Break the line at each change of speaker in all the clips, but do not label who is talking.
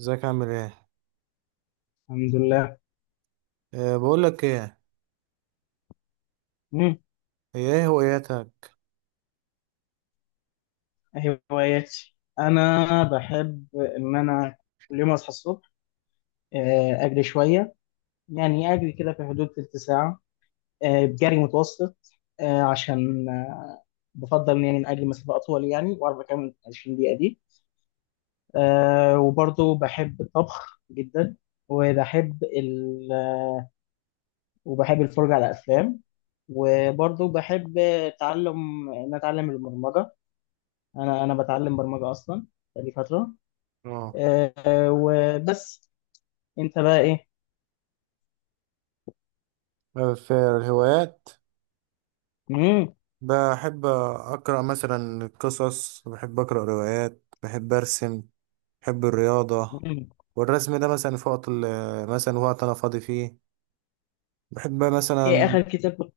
ازيك عامل ايه؟
الحمد لله.
أه، بقول لك ايه.
مم.
هي ايه هواياتك؟
هواياتي، انا بحب ان انا كل يوم اصحى الصبح اجري شويه. يعني اجري كده في حدود تلت ساعه. بجري متوسط. عشان بفضل، يعني إن اجري مسافه اطول، يعني واعرف اكمل 20 دقيقه دي. وبرضه بحب الطبخ جدا. وبحب ال... وبحب الفرجه على افلام. وبرضه بحب تعلم ان اتعلم البرمجه. انا بتعلم برمجه اصلا بقالي فتره.
اه.
آه. وبس. انت بقى ايه؟
في الهوايات،
مم.
بحب اقرا مثلا قصص، بحب اقرا روايات، بحب ارسم. بحب الرياضه.
مم.
والرسم ده مثلا في وقت مثلا وقت انا فاضي فيه، بحب
ايه
مثلا...
اخر كتاب كنت-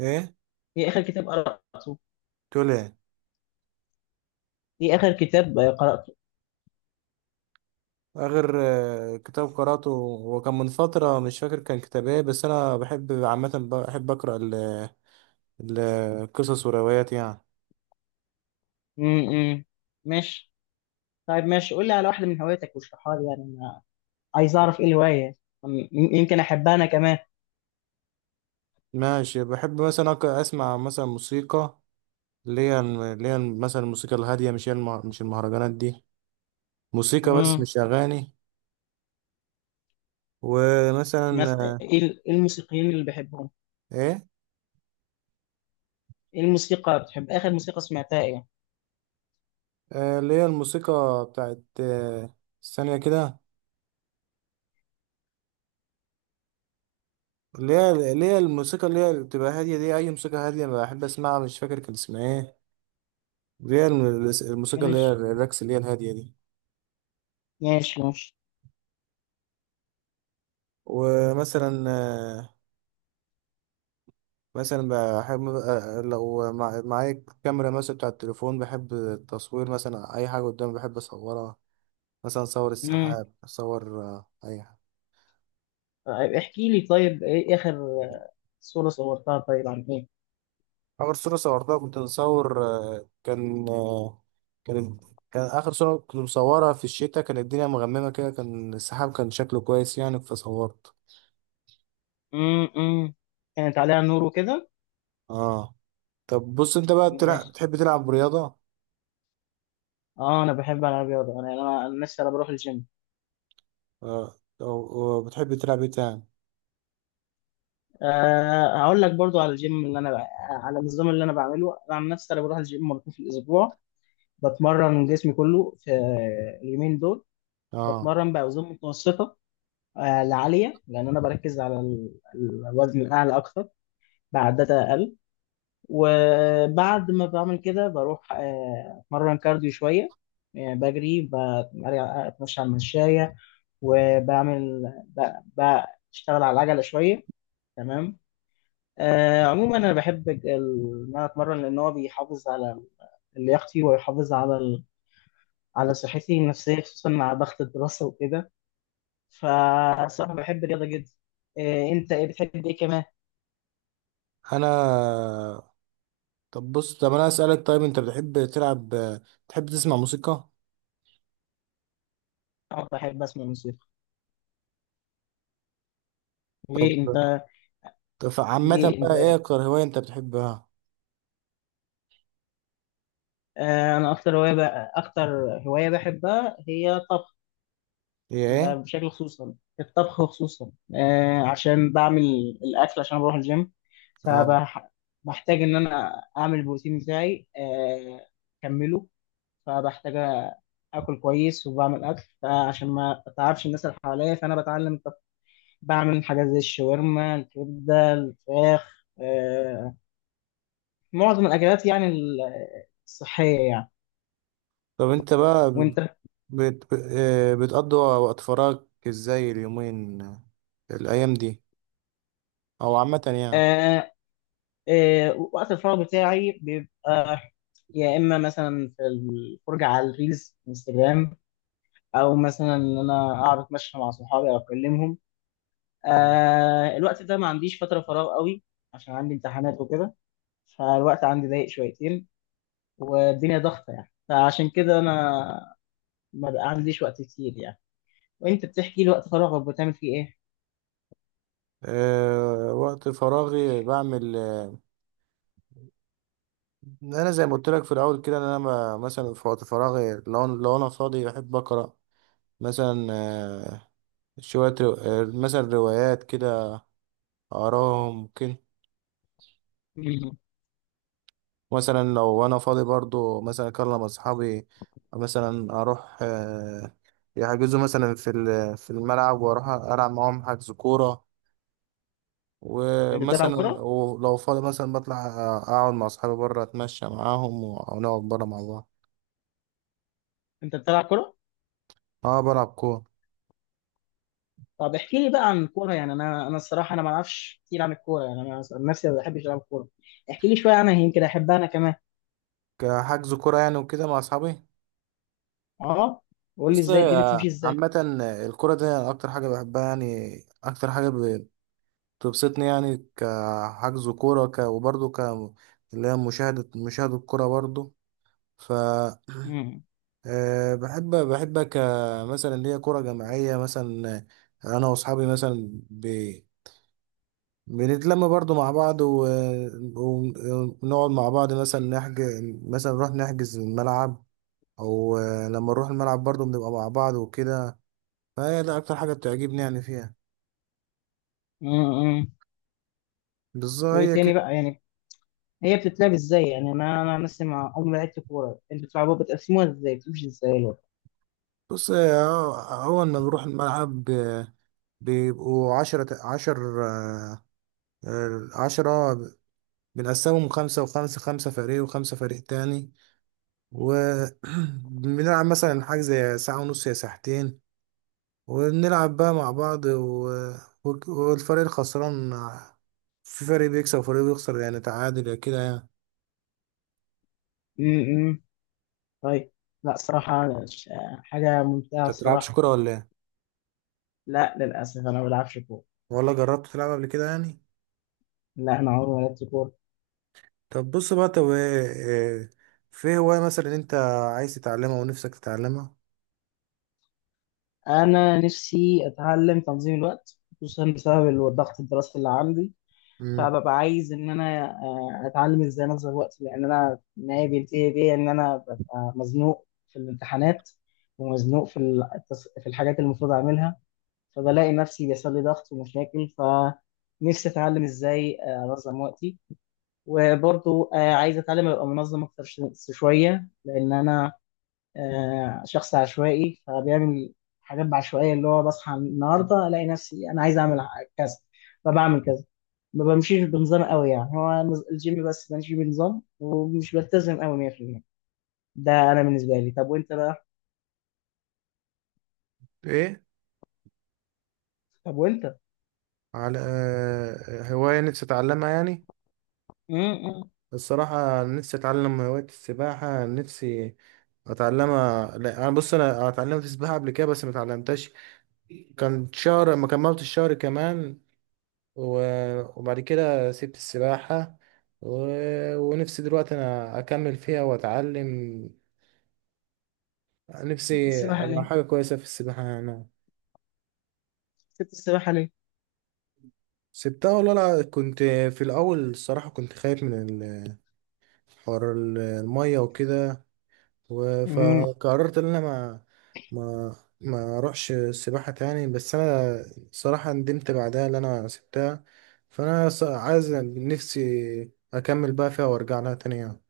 ايه؟
ايه اخر كتاب قرأته؟
تقول ايه؟
ايه اخر كتاب قرأته؟
اخر كتاب قراته هو كان من فتره، مش فاكر كان كتاب ايه، بس انا بحب عامه بحب اقرا القصص والروايات يعني.
مم. مم. ماشي. طيب، ماشي، قول لي على واحدة من هواياتك واشرحها لي، يعني انا عايز اعرف ايه الهواية. يمكن احبها انا كمان.
ماشي. بحب مثلا اسمع مثلا موسيقى، اللي هي مثلا الموسيقى الهاديه، مش المهرجانات دي، موسيقى بس
مم.
مش اغاني. ومثلا
مس... ايه إيه الموسيقيين اللي بحبهم؟
ايه؟
ايه الموسيقى بتحب؟ اخر موسيقى سمعتها ايه؟
اللي هي الموسيقى بتاعت ثانيه كده. اللي هي الموسيقى اللي هي بتبقى هاديه دي، اي موسيقى هاديه بحب اسمعها، مش فاكر كان اسمها ايه. اللي هي الموسيقى اللي هي
ماشي.
الرقص اللي هي الهاديه دي.
ماشي ماشي.
ومثلا مثلا بحب لو معايا كاميرا مثلا بتاع التليفون، بحب التصوير، مثلا اي حاجه قدامي بحب اصورها. مثلا اصور
مم.
السحاب، اصور اي حاجه.
طيب احكي لي، طيب ايه اخر صورة صورتها؟ طيب عن ايه؟
اخر صوره صورتها كنت مصور كان كان كان اخر صوره كنت مصورها في الشتاء، كان الدنيا مغممه كده، كان السحاب كان شكله كويس يعني، فصورت.
امم. كانت عليها نور وكده.
اه. طب بص انت بقى بتلعب،
ماشي.
بتحب تلعب رياضه؟
اه، انا بحب العب رياضه. انا لسه، انا بروح الجيم.
آه، او أو بتحب تلعب ايه تاني؟
هقول لك برضو على الجيم على النظام اللي انا بعمله. انا عن نفسي انا بروح الجيم مرتين في الاسبوع. بتمرن جسمي كله في اليومين دول.
اه،
بتمرن باوزان متوسطه لعاليه، لان انا بركز على الوزن الاعلى اكتر بعدات اقل. وبعد ما بعمل كده بروح اتمرن كارديو شويه. يعني بجري، بتمشى على المشاية، وبعمل ب- بشتغل على العجلة شوية. تمام. عموما أنا بحب إن أنا أتمرن، لأن هو بيحافظ على لياقتي ويحافظ على صحتي النفسية، خصوصا مع ضغط الدراسة وكده. فصراحة بحب الرياضة جدا. أنت إيه بتحب إيه كمان؟
انا. طب بص طب انا اسالك، طيب انت بتحب تلعب؟ بتحب تسمع موسيقى؟
أنا بحب أسمع موسيقى. ليه
طب
أنت؟
طب عامه
ليه أنت
بقى ايه
إيه؟
اكتر هوايه انت بتحبها؟
أنا أكتر هواية بحبها هي الطبخ.
هي
ده
ايه؟
بشكل، خصوصا في الطبخ. خصوصا عشان بعمل الاكل، عشان بروح الجيم،
اه،
فبحتاج ان انا اعمل البروتين بتاعي اكمله. فبحتاج اكل كويس، وبعمل اكل، فعشان ما اتعبش الناس اللي حواليا فانا بتعلم الطبخ. بعمل حاجات زي الشاورما، الكبده، الفراخ. معظم الاكلات يعني، الصحيه يعني.
طب انت بقى
وانت؟
بت... بت... آه، بتقضي وقت فراغك ازاي، اليومين، الايام دي، او عامه يعني؟
آه. وقت الفراغ بتاعي بيبقى يا اما مثلا في الفرجه على الريلز انستجرام، او مثلا ان انا اقعد اتمشى مع صحابي او اكلمهم.
تمام.
الوقت ده ما عنديش فتره فراغ قوي، عشان عندي امتحانات وكده. فالوقت عندي ضيق شويتين، والدنيا ضغطه يعني، فعشان كده انا ما بقى عنديش وقت كتير يعني. وانت بتحكي لي، وقت فراغك بتعمل فيه ايه؟
أه، وقت فراغي بعمل انا زي ما قلت لك في الاول كده، ان انا مثلا في وقت فراغي، لو انا فاضي بحب اقرا مثلا شويه رو... آه، مثلا روايات كده، أراه ممكن.
مم.
مثلا لو أنا فاضي برضو، مثلا أكلم أصحابي، مثلا أروح يحجزوا مثلا في في الملعب وأروح ألعب معاهم حجز كورة.
انت بتلعب
ومثلا
كوره؟
ولو فاضي مثلا بطلع أقعد مع أصحابي بره، أتمشى معاهم ونقعد بره مع بعض.
انت بتلعب كوره؟
أه، بلعب كورة،
طب احكي لي بقى عن الكوره. يعني انا الصراحه، انا ما اعرفش كتير عن الكوره، يعني انا عن نفسي ما بحبش العب كوره. احكي لي شويه عنها، يمكن احبها انا كمان.
كحجز كورة يعني وكده مع أصحابي.
اه. قول لي،
بص
ازاي الدنيا بتمشي ازاي؟
عامة الكورة دي أكتر حاجة بحبها يعني، أكتر حاجة تبسطني يعني كحجز كورة، وبرضه اللي هي مشاهدة الكورة برضه. ف
مم.
بحب كمثلا اللي هي كورة جماعية مثلا. أنا وأصحابي مثلا بنتلم برضه مع بعض ونقعد مع بعض مثلا نحجز، مثلا نروح نحجز الملعب، أو لما نروح الملعب برضه بنبقى مع بعض وكده. فهي ده أكتر حاجة بتعجبني يعني فيها.
مم.
بالظبط
وايه
هي
تاني
كده.
بقى يعني؟ هي بتتلعب ازاي؟ يعني انا مثلا عمري ما لعبت كوره. انتوا بتلعبوها، بتقسموها ازاي؟ بتمشي ازاي الوضع؟
بص أول ما بنروح الملعب، بيبقوا عشرة، عشر عشرة. بنقسمهم خمسة وخمسة، خمسة فريق وخمسة فريق تاني، وبنلعب مثلا حاجة زي ساعة ونص يا ساعتين. وبنلعب بقى مع بعض والفريق الخسران، في فريق بيكسب وفريق بيخسر، يعني تعادل يا كده يعني.
امم. طيب. لا صراحه ش- حاجه ممتعه
انت بتلعبش
الصراحه.
كورة ولا ايه؟
لا، للاسف انا ما بلعبش كوره.
ولا جربت تلعب قبل كده يعني؟
لا، انا عمري ما لعبت كوره.
طب بص بقى طب إيه، في هواية مثلا انت عايز تتعلمها ونفسك تتعلمها؟
انا نفسي اتعلم تنظيم الوقت، خصوصا بسبب الضغط الدراسي اللي عندي.
مم.
فببقى عايز ان انا اتعلم ازاي انظم وقتي، لان انا النهايه بينتهي بيا ان انا ببقى مزنوق في الامتحانات، ومزنوق في الحاجات اللي المفروض اعملها. فبلاقي نفسي بيحصل لي ضغط ومشاكل، فنفسي اتعلم ازاي انظم وقتي. وبرضو عايز اتعلم ابقى منظم اكتر شويه، لان انا شخص عشوائي، فبيعمل حاجات بعشوائية. اللي هو بصحى النهاردة ألاقي نفسي أنا عايز أعمل كذا، فبعمل كذا. ما بمشيش بنظام قوي، يعني هو الجيم بس بمشي بنظام، ومش بلتزم قوي 100%. ده أنا بالنسبة لي. طب وأنت بقى؟
ايه؟
طب وأنت؟
على هواية نفسي أتعلمها يعني.
امم.
الصراحة نفسي أتعلم هواية السباحة، نفسي أتعلمها. لا، أنا بص، أنا اتعلمت سباحة قبل كده بس ما اتعلمتهاش، كان شهر ما كملت الشهر كمان، وبعد كده سبت السباحة و... ونفسي دلوقتي أنا أكمل فيها وأتعلم،
سبت
نفسي
السباحة
أبقى
ليه؟
حاجة كويسة في السباحة أنا.
سبت السباحة ليه؟
سبتها والله، لا، كنت في الأول الصراحة كنت خايف من ال- حوار المية وكده،
امم.
فقررت ان انا ما ما اروحش السباحه تاني، بس انا صراحه ندمت بعدها ان انا سبتها. فانا عايز نفسي اكمل بقى فيها وارجع لها تاني يعني.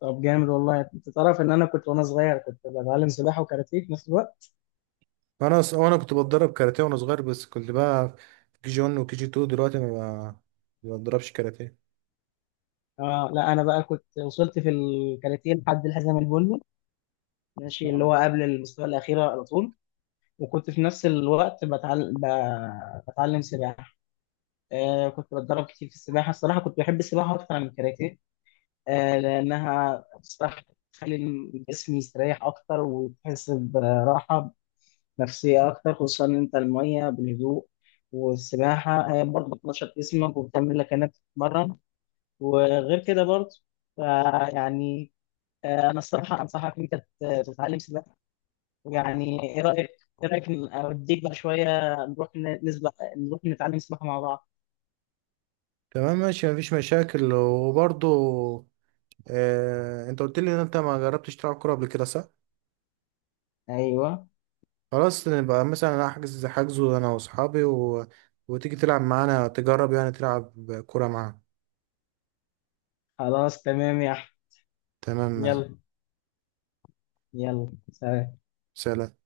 طب جامد والله. انت تعرف ان انا كنت وانا صغير كنت بتعلم سباحه وكاراتيه في نفس الوقت.
انا وانا كنت بتدرب كاراتيه وانا صغير، بس كنت بقى في كي جي 1 وكي جي 2، دلوقتي ما بتدربش كاراتيه.
اه، لا، انا بقى كنت وصلت في الكاراتيه لحد الحزام البني. ماشي، اللي هو
آه.
قبل المستوى الأخير على طول. وكنت في نفس الوقت بتعلم سباحة. كنت بتدرب كتير في السباحة. الصراحة كنت بحب السباحة أكتر من الكاراتيه. لأنها بصراحة بتخلي الجسم يستريح أكتر، وتحس براحة نفسية أكتر، خصوصا إن أنت المية بالهدوء. والسباحة هي برضه بتنشط جسمك وبتعمل لك إنك تتمرن وغير كده برضه، فيعني أنا الصراحة أنصحك إن أنت تتعلم سباحة. يعني ايه رايك؟ ايه رايك، اوديك بقى شويه نروح نسبح؟ نروح نتعلم سباحه مع بعض.
تمام ماشي، مفيش مشاكل. وبرضو انت قلت لي ان انت ما جربتش تلعب كوره قبل كده، صح؟
ايوه.
خلاص نبقى مثلا أنا احجز حجزه انا واصحابي وتيجي تلعب معانا، تجرب يعني تلعب كورة معانا.
خلاص، تمام يا احمد.
تمام.
يلا. يلا، سلام.
سلام.